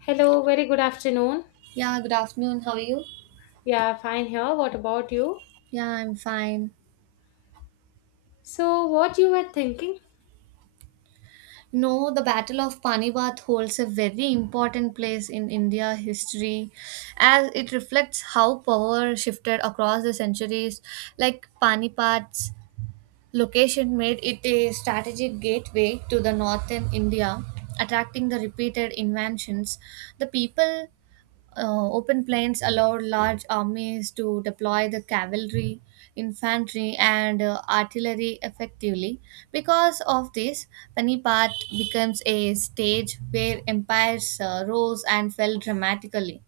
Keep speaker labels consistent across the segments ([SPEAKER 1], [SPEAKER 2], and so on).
[SPEAKER 1] Hello, very good afternoon.
[SPEAKER 2] Yeah, good afternoon. How are you?
[SPEAKER 1] Yeah, fine here. What about you?
[SPEAKER 2] Yeah, I'm fine.
[SPEAKER 1] So, what you were thinking?
[SPEAKER 2] The Battle of Panipat holds a very important place in India history as it reflects how power shifted across the centuries. Like Panipat Location made it a strategic gateway to the northern India, attracting the repeated invasions. The people open plains allowed large armies to deploy the cavalry, infantry, and artillery effectively. Because of this, Panipat becomes a stage where empires rose and fell dramatically.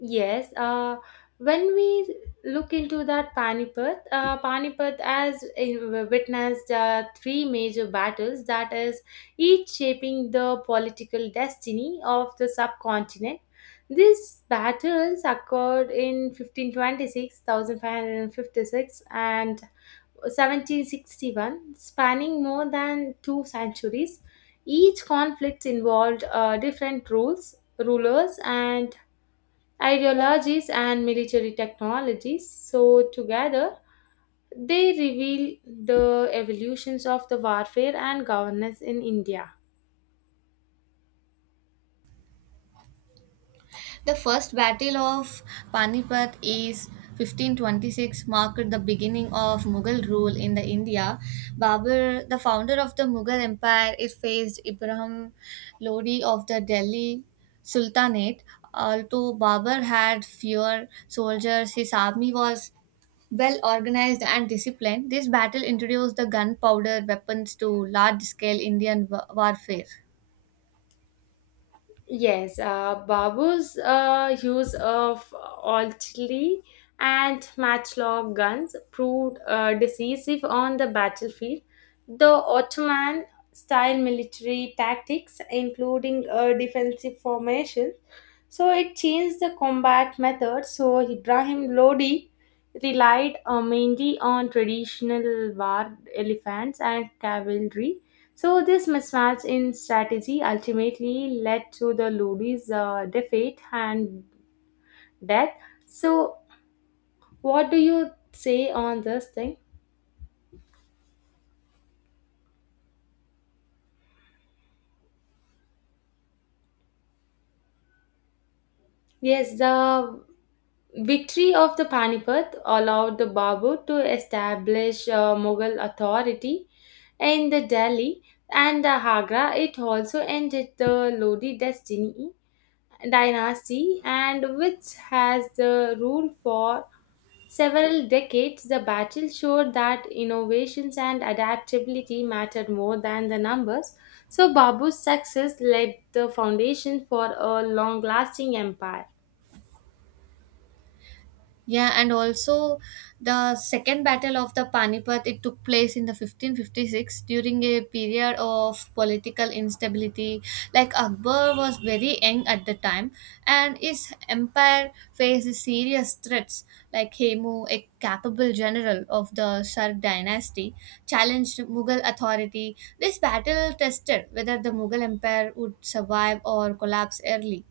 [SPEAKER 1] Yes, when we look into that Panipat, Panipat as witnessed three major battles that is each shaping the political destiny of the subcontinent. These battles occurred in 1526, 1556 and 1761, spanning more than two centuries. Each conflict involved different rulers, and ideologies and military technologies. So, together, they reveal the evolutions of the warfare and governance in India.
[SPEAKER 2] The first battle of Panipat is 1526 marked the beginning of Mughal rule in the India. Babur, the founder of the Mughal Empire, it faced Ibrahim Lodi of the Delhi Sultanate. Although Babur had fewer soldiers, his army was well organized and disciplined. This battle introduced the gunpowder weapons to large scale Indian warfare.
[SPEAKER 1] Yes, Babus use of artillery and matchlock guns proved decisive on the battlefield. The Ottoman style military tactics, including defensive formations, so it changed the combat method. So Ibrahim Lodi relied mainly on traditional war elephants and cavalry, so this mismatch in strategy ultimately led to the Lodi's defeat and death. So what do you say on this thing? Yes, the victory of the Panipat allowed the Babur to establish Mughal authority in the Delhi and the Agra. It also ended the Lodi destiny dynasty and which has the rule for several decades. The battle showed that innovations and adaptability mattered more than the numbers, so Babu's success laid the foundation for a long lasting empire.
[SPEAKER 2] Yeah, and also the second battle of the Panipat it took place in the 1556 during a period of political instability. Like Akbar was very young at the time, and his empire faced serious threats. Like Hemu, a capable general of the Shah dynasty, challenged Mughal authority. This battle tested whether the Mughal empire would survive or collapse early.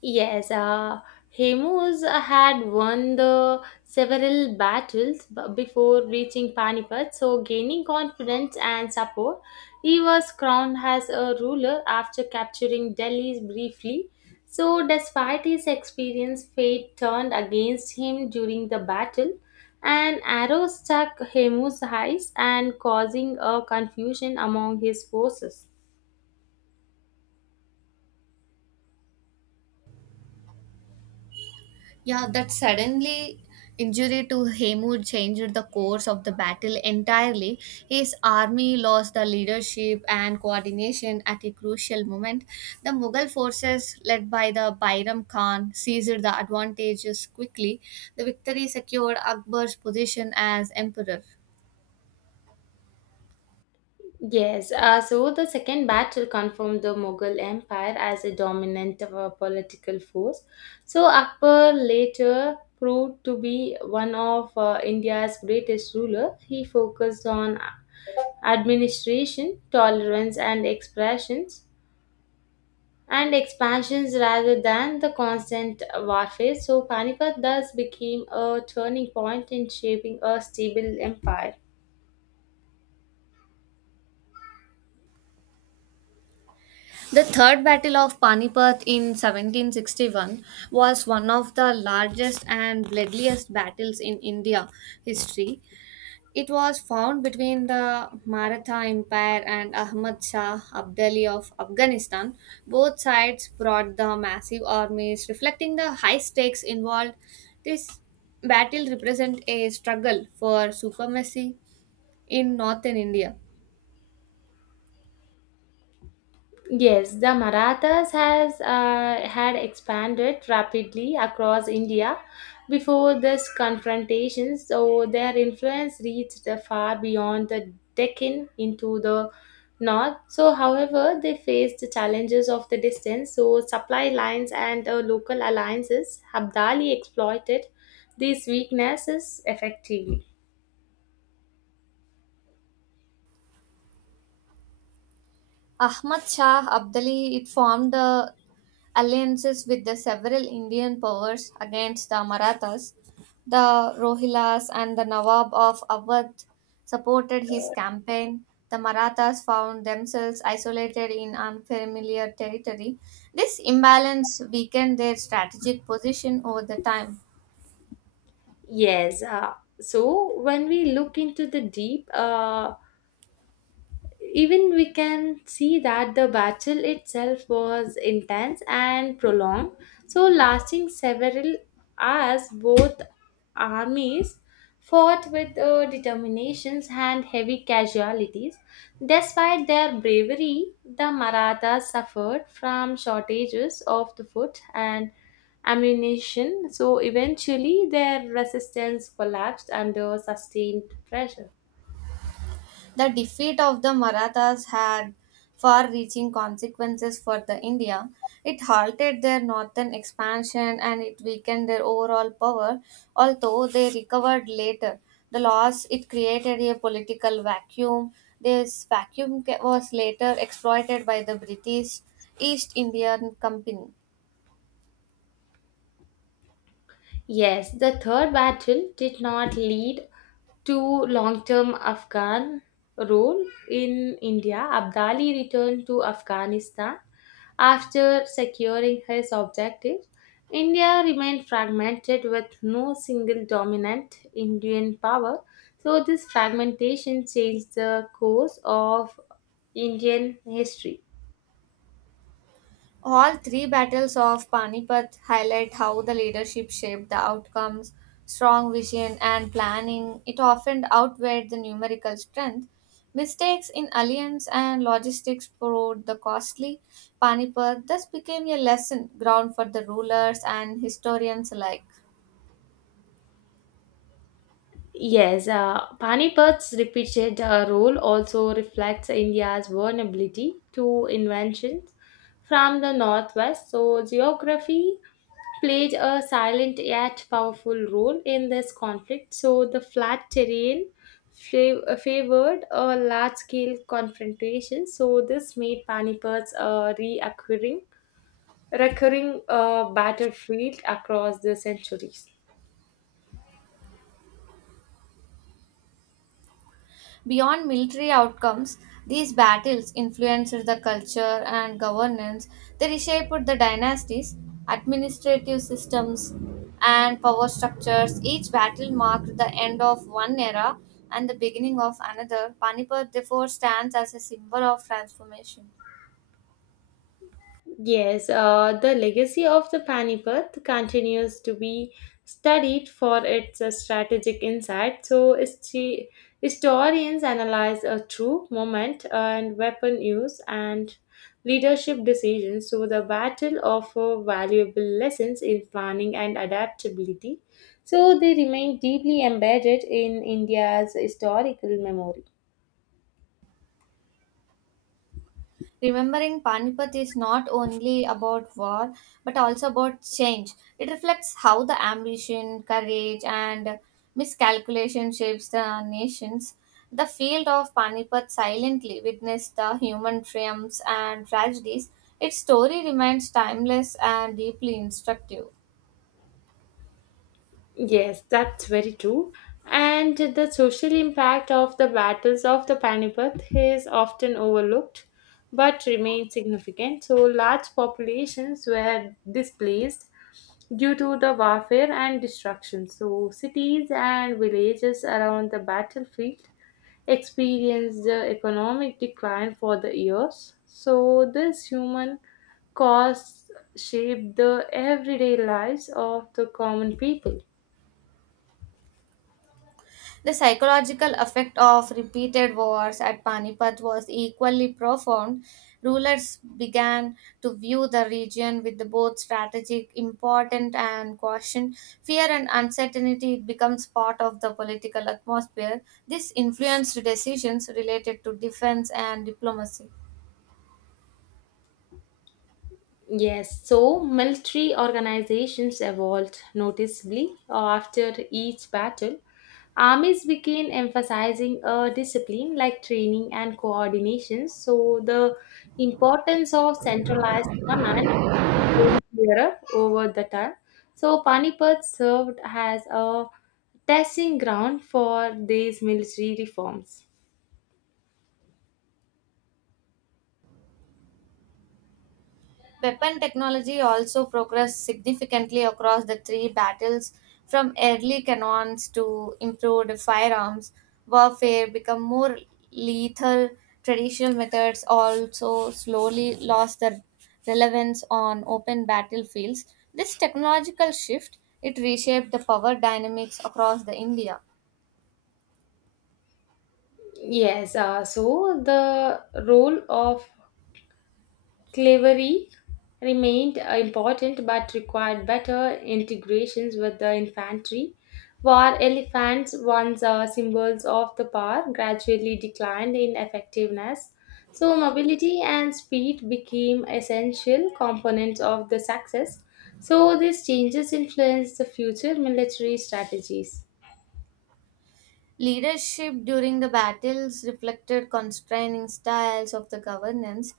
[SPEAKER 1] Yes, Hemus had won the several before reaching Panipat, so gaining confidence and support, he was crowned as a ruler after capturing Delhi briefly. So, despite his experience, fate turned against him during the battle. An arrow struck Hemus' eyes and causing a confusion among his forces.
[SPEAKER 2] Yeah, that suddenly injury to Hemud changed the course of the battle entirely. His army lost the leadership and coordination at a crucial moment. The Mughal forces, led by the Bairam Khan, seized the advantages quickly. The victory secured Akbar's position as emperor.
[SPEAKER 1] Yes, so the second battle confirmed the Mughal Empire as a dominant political force. So Akbar later proved to be one of India's greatest ruler. He focused on administration, tolerance, and expressions and expansions rather than the constant warfare. So Panipat thus became a turning point in shaping a stable empire.
[SPEAKER 2] The Third Battle of Panipat in 1761 was one of the largest and bloodiest battles in India history. It was found between the Maratha Empire and Ahmad Shah Abdali of Afghanistan. Both sides brought the massive armies, reflecting the high stakes involved. This battle represents a struggle for supremacy in northern India.
[SPEAKER 1] Yes, the Marathas has had expanded rapidly across India before this confrontation, so their influence reached far beyond the Deccan into the north. So, however, they faced the challenges of the distance, so supply lines and local alliances. Abdali exploited these weaknesses effectively.
[SPEAKER 2] Ahmad Shah Abdali it formed the alliances with the several Indian powers against the Marathas. The Rohilas and the Nawab of Awadh supported his campaign. The Marathas found themselves isolated in unfamiliar territory. This imbalance weakened their strategic position over the time.
[SPEAKER 1] Yes. So when we look into the deep, even we can see that the battle itself was intense and prolonged, so lasting several hours. Both armies fought with determinations and heavy casualties. Despite their bravery, the marathas suffered from shortages of the food and ammunition, so eventually their resistance collapsed under sustained pressure.
[SPEAKER 2] The defeat of the Marathas had far reaching consequences for the India. It halted their northern expansion and it weakened their overall power, although they recovered later. The loss it created a political vacuum. This vacuum was later exploited by the British East Indian Company.
[SPEAKER 1] Yes, the third battle did not lead to long-term Afghan rule in India. Abdali returned to Afghanistan after securing his objectives. India remained fragmented with no single dominant Indian power. So this fragmentation changed the course of Indian history.
[SPEAKER 2] All three battles of Panipat highlight how the leadership shaped the outcomes, strong vision and planning. It often outweighed the numerical strength. Mistakes in alliance and logistics proved the costly. Panipat thus became a lesson ground for the rulers and historians alike.
[SPEAKER 1] Yes, Panipad's repeated role also reflects India's vulnerability to inventions from the northwest. So, geography played a silent yet powerful role in this conflict. So, the flat terrain favored a large scale confrontation. So, this made Panipad's a reoccurring recurring battlefield across the centuries.
[SPEAKER 2] Beyond military outcomes, these battles influenced the culture and governance. They reshaped the dynasties, administrative systems, and power structures. Each battle marked the end of one era and the beginning of another. Panipat therefore stands as a symbol of transformation.
[SPEAKER 1] Yes, the legacy of the Panipat continues to be studied for its strategic insight. So, historians analyze a true moment and weapon use and leadership decisions. So, the battle offers valuable lessons in planning and adaptability. So, they remain deeply embedded in India's historical memory.
[SPEAKER 2] Remembering Panipat is not only about war but also about change. It reflects how the ambition, courage, and miscalculation shapes the nations. The field of Panipat silently witnessed the human triumphs and tragedies. Its story remains timeless and deeply instructive.
[SPEAKER 1] Yes, that's very true. And the social impact of the battles of the Panipat is often overlooked but remains significant. So, large populations were displaced due to the warfare and destruction. So, cities and villages around the battlefield experienced the economic decline for the years. So, this human cost shaped the everyday lives of the common people.
[SPEAKER 2] The psychological effect of repeated wars at Panipat was equally profound. Rulers began to view the region with both strategic importance and caution. Fear and uncertainty becomes part of the political atmosphere. This influenced decisions related to defense and diplomacy.
[SPEAKER 1] Yes, so military organizations evolved noticeably after each battle. Armies began emphasizing a discipline like training and coordination, so the importance of centralized command became clearer over the time. So Panipat served as a testing ground for these military reforms.
[SPEAKER 2] Weapon technology also progressed significantly across the three battles, from early cannons to improved firearms. Warfare became more lethal. Traditional methods also slowly lost their relevance on open battlefields. This technological shift it reshaped the power dynamics across the India.
[SPEAKER 1] Yes, so the role of slavery remained important but required better integrations with the infantry. War elephants, once symbols of the power, gradually declined in effectiveness. So, mobility and speed became essential components of the success. So, these changes influenced the future military strategies.
[SPEAKER 2] Leadership during the battles reflected constraining styles of the governance.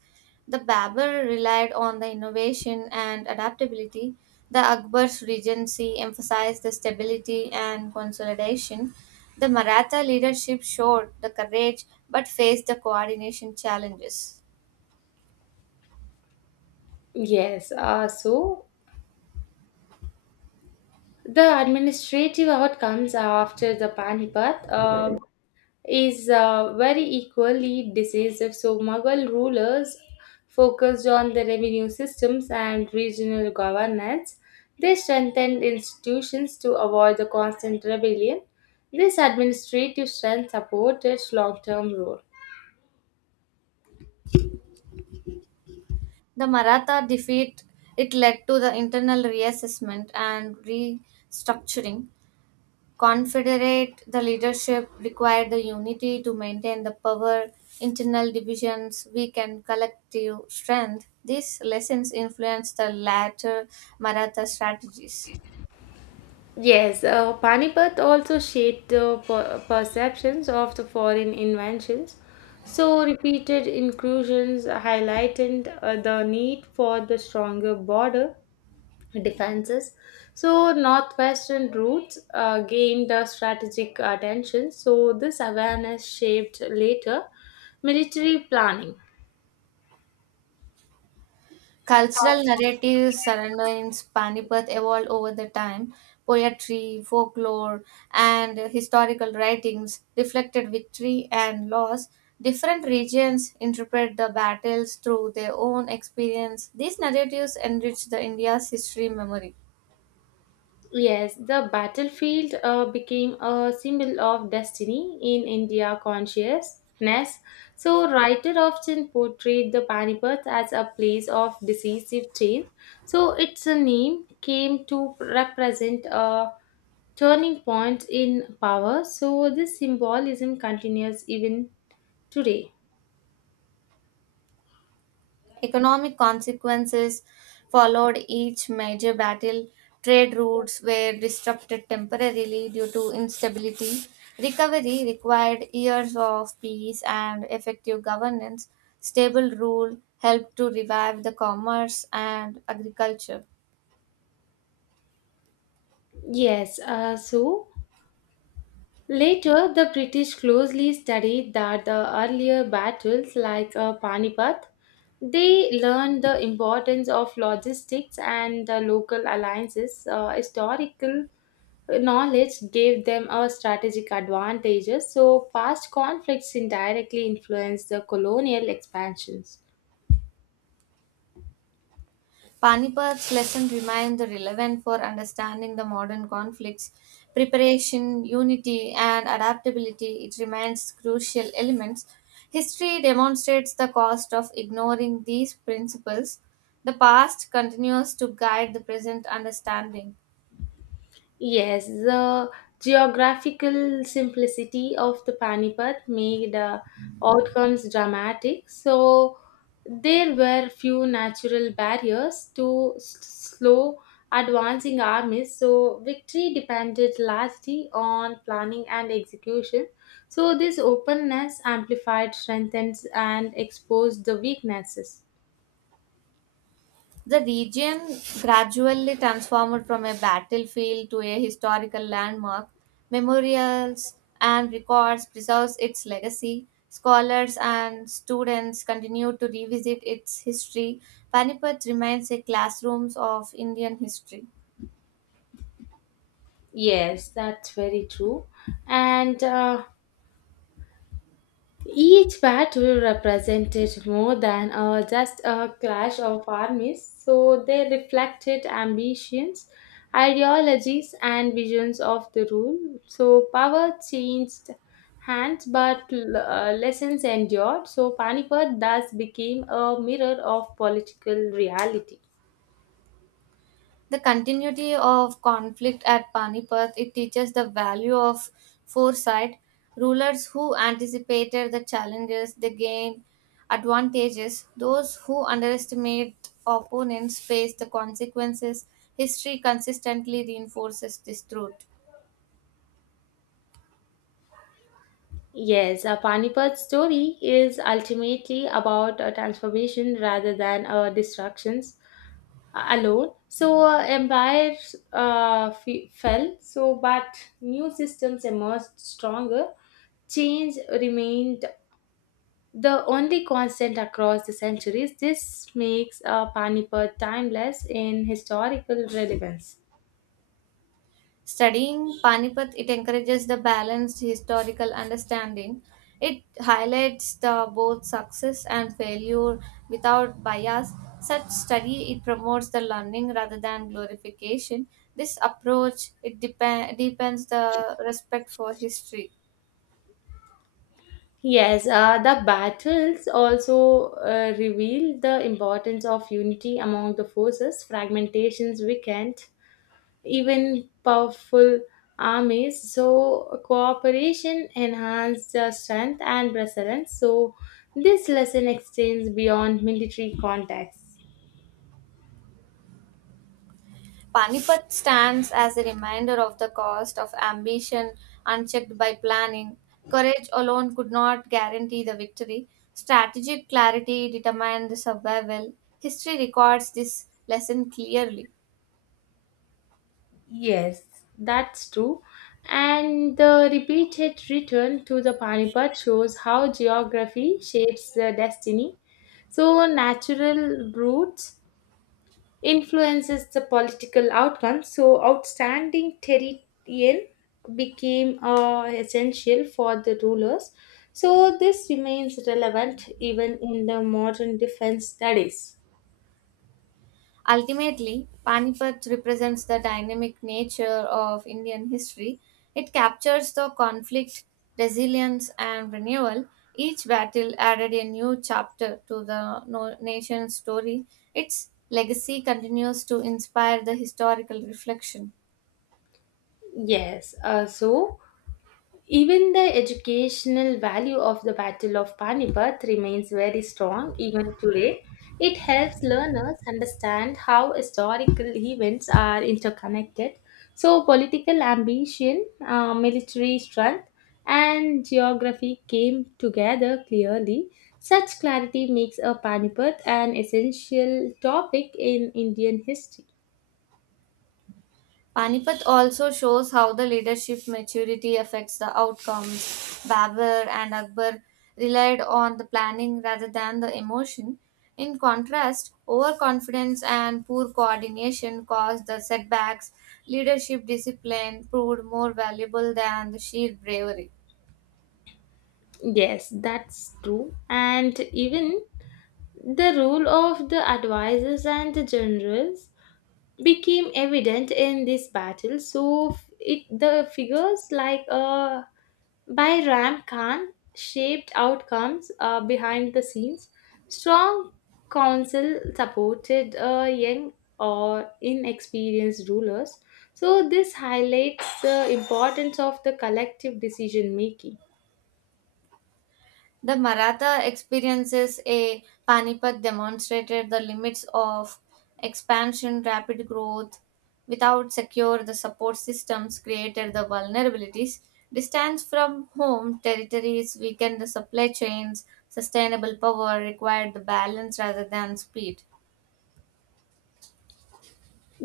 [SPEAKER 2] The Babur relied on the innovation and adaptability. The Akbar's regency emphasized the stability and consolidation. The Maratha leadership showed the courage but faced the coordination challenges.
[SPEAKER 1] Yes, so the administrative outcomes after the Panipat. Is very equally decisive. So, Mughal rulers focused on the revenue systems and regional governance. They strengthened institutions to avoid the constant rebellion. This administrative strength supported long term rule.
[SPEAKER 2] The Maratha defeat it led to the internal reassessment and restructuring. Confederate, the leadership required the unity to maintain the power, internal divisions weakened collective strength. These lessons influenced the later Maratha strategies.
[SPEAKER 1] Yes, Panipat also shaped the perceptions of the foreign inventions. So, repeated incursions highlighted the need for the stronger border defenses. So, Northwestern routes gained strategic attention, so this awareness shaped later military planning.
[SPEAKER 2] Cultural narratives surrounding Panipat evolved over the time. Poetry, folklore, and historical writings reflected victory and loss. Different regions interpret the battles through their own experience. These narratives enrich the India's history memory.
[SPEAKER 1] Yes, the battlefield became a symbol of destiny in India consciousness. So, writer often portrayed the Panipat as a place of decisive change. So, its name came to represent a turning point in power. So, this symbolism continues even today.
[SPEAKER 2] Economic consequences followed each major battle. Trade routes were disrupted temporarily due to instability. Recovery required years of peace and effective governance. Stable rule helped to revive the commerce and agriculture.
[SPEAKER 1] Yes, so later, the British closely studied that the earlier battles, like Panipat, they learned the importance of logistics and the local alliances. Historical knowledge gave them a strategic advantages. So, past conflicts indirectly influenced the colonial expansions.
[SPEAKER 2] Panipad's lessons remain relevant for understanding the modern conflicts. Preparation, unity, and adaptability it remains crucial elements. History demonstrates the cost of ignoring these principles. The past continues to guide the present understanding.
[SPEAKER 1] Yes, the geographical simplicity of the Panipat made outcomes dramatic. So there were few natural barriers to slow advancing armies. So victory depended largely on planning and execution. So this openness amplified, strengthens, and exposed the weaknesses.
[SPEAKER 2] The region gradually transformed from a battlefield to a historical landmark. Memorials and records preserves its legacy. Scholars and students continue to revisit its history. Panipat remains a classroom of Indian history.
[SPEAKER 1] Yes, that's very true. And each battle represented more than just a clash of armies, so they reflected ambitions, ideologies, and visions of the rule. So power changed hands, but lessons endured. So Panipat thus became a mirror of political reality.
[SPEAKER 2] The continuity of conflict at Panipat it teaches the value of foresight. Rulers who anticipated the challenges they gained advantages. Those who underestimate opponents face the consequences. History consistently reinforces this truth.
[SPEAKER 1] Yes, a Panipat story is ultimately about a transformation rather than a destructions alone. So empires fell. So but new systems emerged stronger. Change remained the only constant across the centuries. This makes Panipat timeless in historical relevance.
[SPEAKER 2] Studying Panipat, it encourages the balanced historical understanding. It highlights the both success and failure without bias. Such study it promotes the learning rather than glorification. This approach it deepens the respect for history.
[SPEAKER 1] Yes, the battles also reveal the importance of unity among the forces. Fragmentations weakened even powerful armies. So, cooperation enhanced their strength and resilience. So, this lesson extends beyond military contexts.
[SPEAKER 2] Panipat stands as a reminder of the cost of ambition unchecked by planning. Courage alone could not guarantee the victory. Strategic clarity determined the survival. History records this lesson clearly.
[SPEAKER 1] Yes, that's true. And the repeated return to the Panipat shows how geography shapes the destiny. So, natural routes influences the political outcome. So, outstanding terrain became essential for the rulers. So, this remains relevant even in the modern defense studies.
[SPEAKER 2] Ultimately, Panipat represents the dynamic nature of Indian history. It captures the conflict, resilience, and renewal. Each battle added a new chapter to the nation's story. Its legacy continues to inspire the historical reflection.
[SPEAKER 1] Yes, so even the educational value of the Battle of Panipat remains very strong even today. It helps learners understand how historical events are interconnected. So, political ambition, military strength, and geography came together clearly. Such clarity makes a Panipat an essential topic in Indian history.
[SPEAKER 2] Panipat also shows how the leadership maturity affects the outcomes. Babur and Akbar relied on the planning rather than the emotion. In contrast, overconfidence and poor coordination caused the setbacks. Leadership discipline proved more valuable than the sheer bravery.
[SPEAKER 1] Yes, that's true. And even the role of the advisors and the generals became evident in this battle, so it, the figures like Bairam Khan shaped outcomes behind the scenes. Strong council supported young or inexperienced rulers, so this highlights the importance of the collective decision making.
[SPEAKER 2] The Maratha experiences a Panipat demonstrated the limits of expansion, rapid growth without secure the support systems created the vulnerabilities. Distance from home territories weakened the supply chains, sustainable power required the balance rather than speed.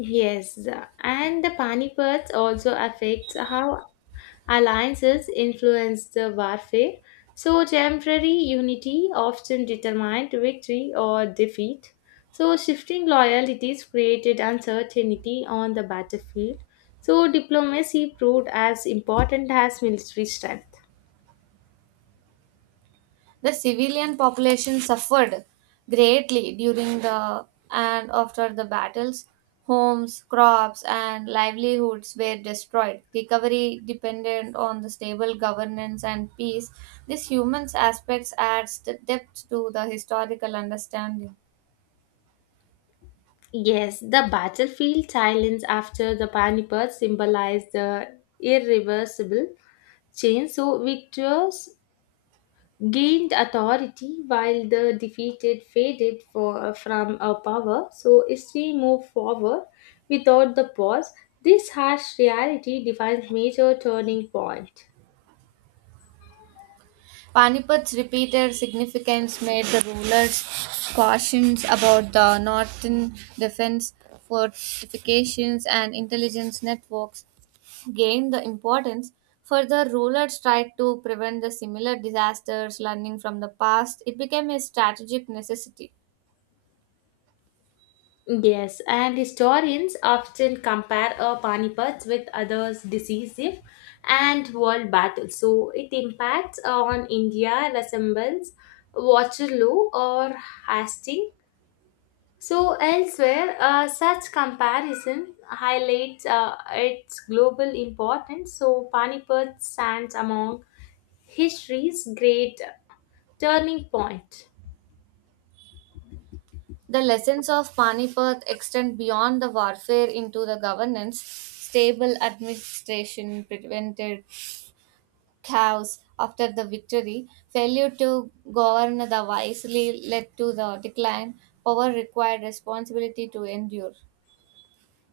[SPEAKER 1] Yes, and the panic also affects how alliances influenced the warfare, so temporary unity often determined victory or defeat. So shifting loyalties created uncertainty on the battlefield. So diplomacy proved as important as military strength.
[SPEAKER 2] The civilian population suffered greatly during the and after the battles. Homes, crops, and livelihoods were destroyed. Recovery depended on the stable governance and peace. This human aspects adds the depth to the historical understanding.
[SPEAKER 1] Yes, the battlefield silence after the panic symbolize the irreversible change. So victors gained authority while the defeated faded from a power. So history moved forward without the pause. This harsh reality defines major turning point.
[SPEAKER 2] Panipad's repeated significance made the rulers cautious about the northern defense fortifications and intelligence networks. Gained the importance. Further, rulers tried to prevent the similar disasters, learning from the past. It became a strategic necessity.
[SPEAKER 1] Yes, and historians often compare a Panipat with others decisive and world battles. So it impacts on India resembles Waterloo or Hastings. So elsewhere, such comparison highlights its global importance. So Panipat stands among history's great turning point.
[SPEAKER 2] The lessons of Panipat extend beyond the warfare into the governance. Stable administration prevented chaos after the victory. Failure to govern the wisely led to the decline. Power required responsibility to endure.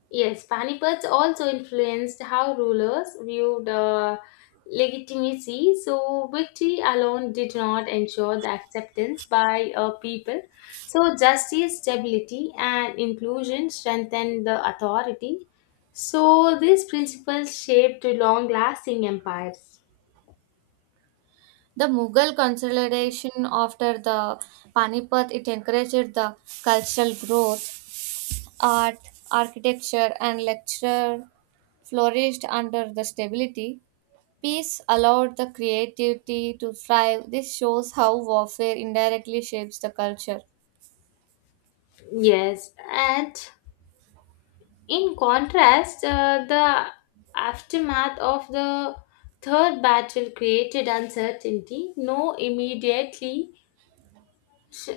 [SPEAKER 1] Yes, Panipat also influenced how rulers viewed legitimacy, so victory alone did not ensure the acceptance by a people. So, justice, stability, and inclusion strengthened the authority. So, these principles shaped long lasting empires.
[SPEAKER 2] The Mughal consolidation after the Panipat it encouraged the cultural growth, art, architecture, and lecture flourished under the stability. Peace allowed the creativity to thrive. This shows how warfare indirectly shapes the culture.
[SPEAKER 1] Yes, and in contrast, the aftermath of the Third Battle created uncertainty. No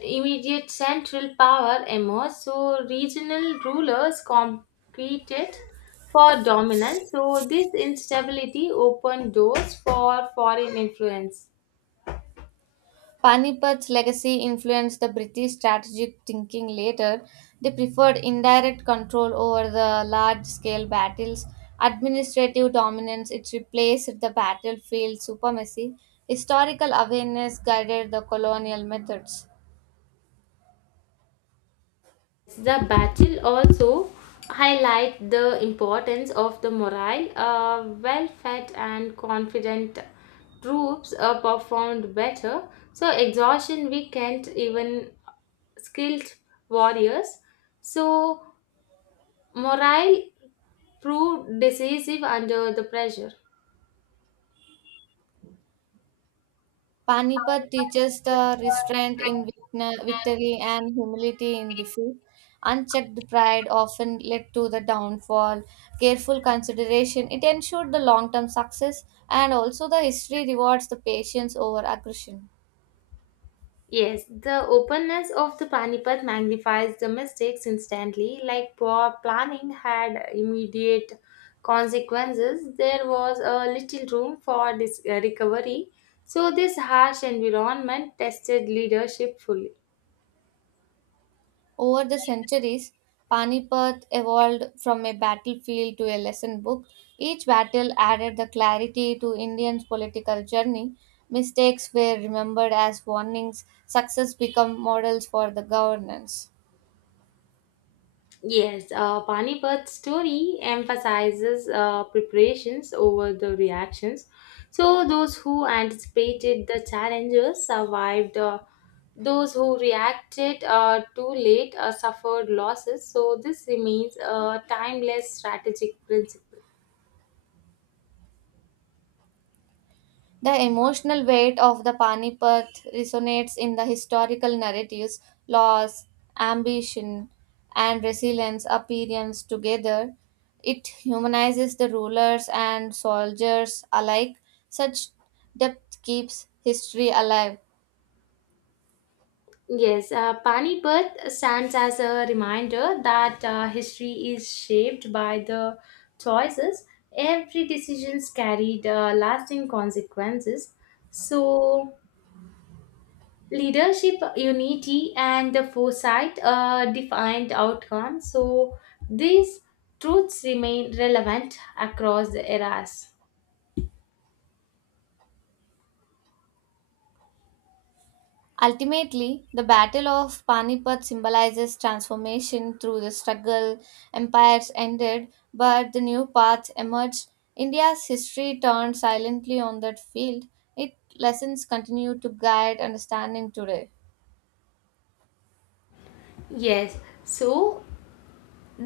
[SPEAKER 1] immediate central power emerged, so regional rulers competed for dominance. So this instability opened doors for foreign influence.
[SPEAKER 2] Panipat's legacy influenced the British strategic thinking later. They preferred indirect control over the large scale battles, administrative dominance, it replaced the battlefield supremacy. Historical awareness guided the colonial methods.
[SPEAKER 1] The battle also highlight the importance of the morale. Well-fed and confident troops performed better. So exhaustion weakened even skilled warriors. So morale proved decisive under the pressure.
[SPEAKER 2] Panipat teaches the restraint in victory and humility in defeat. Unchecked pride often led to the downfall. Careful consideration, it ensured the long term success, and also the history rewards the patience over aggression.
[SPEAKER 1] Yes, the openness of the Panipat magnifies the mistakes instantly. Like poor planning had immediate consequences, there was a little room for this recovery. So, this harsh environment tested leadership fully.
[SPEAKER 2] Over the centuries, Panipat evolved from a battlefield to a lesson book. Each battle added the clarity to Indians' political journey. Mistakes were remembered as warnings, success became models for the governance.
[SPEAKER 1] Yes, Panipad's story emphasizes preparations over the reactions. So, those who anticipated the challenges survived, those who reacted too late suffered losses. So, this remains a timeless strategic principle.
[SPEAKER 2] The emotional weight of the Panipat resonates in the historical narratives, loss, ambition, and resilience appearance together. It humanizes the rulers and soldiers alike. Such depth keeps history alive.
[SPEAKER 1] Yes, Panipat stands as a reminder that history is shaped by the choices. Every decision carried lasting consequences. So, leadership, unity, and the foresight defined outcomes. So, these truths remain relevant across the eras.
[SPEAKER 2] Ultimately, the Battle of Panipat symbolizes transformation through the struggle. Empires ended, but the new paths emerged. India's history turned silently on that field. Its lessons continue to guide understanding today.
[SPEAKER 1] Yes, so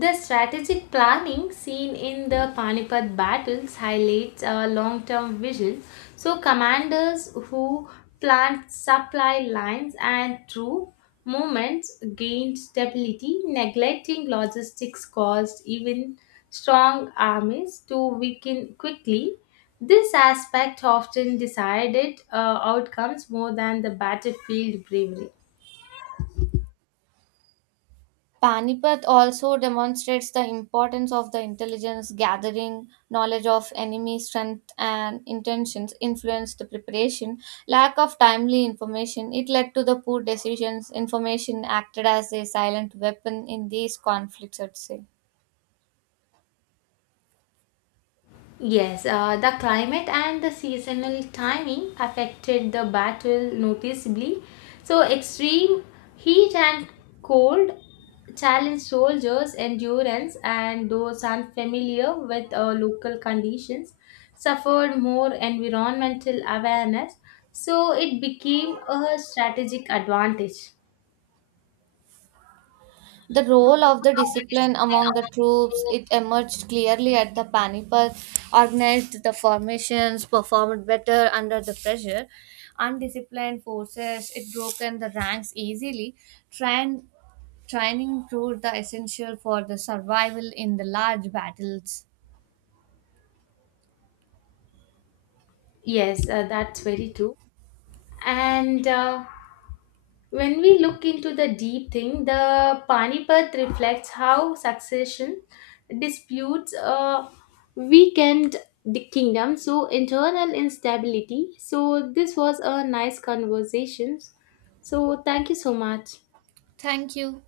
[SPEAKER 1] the strategic planning seen in the Panipat battles highlights a long term vision. So, commanders who planned supply lines and troop movements gained stability. Neglecting logistics caused even strong armies to weaken quickly. This aspect often decided outcomes more than the battlefield bravery.
[SPEAKER 2] Panipat also demonstrates the importance of the intelligence gathering, knowledge of enemy strength and intentions influenced the preparation. Lack of timely information it led to the poor decisions. Information acted as a silent weapon in these conflicts, I'd say.
[SPEAKER 1] Yes, the climate and the seasonal timing affected the battle noticeably. So, extreme heat and cold challenged soldiers' endurance, and those unfamiliar with local conditions suffered more environmental awareness. So, it became a strategic advantage.
[SPEAKER 2] The role of the discipline among the troops it emerged clearly at the Panipat, organized the formations, performed better under the pressure. Undisciplined forces it broken the ranks easily. Train, training proved the essential for the survival in the large battles.
[SPEAKER 1] Yes, that's very true. And when we look into the deep thing, the Panipat reflects how succession disputes weakened the kingdom, so internal instability. So, this was a nice conversation. So, thank you so much.
[SPEAKER 2] Thank you.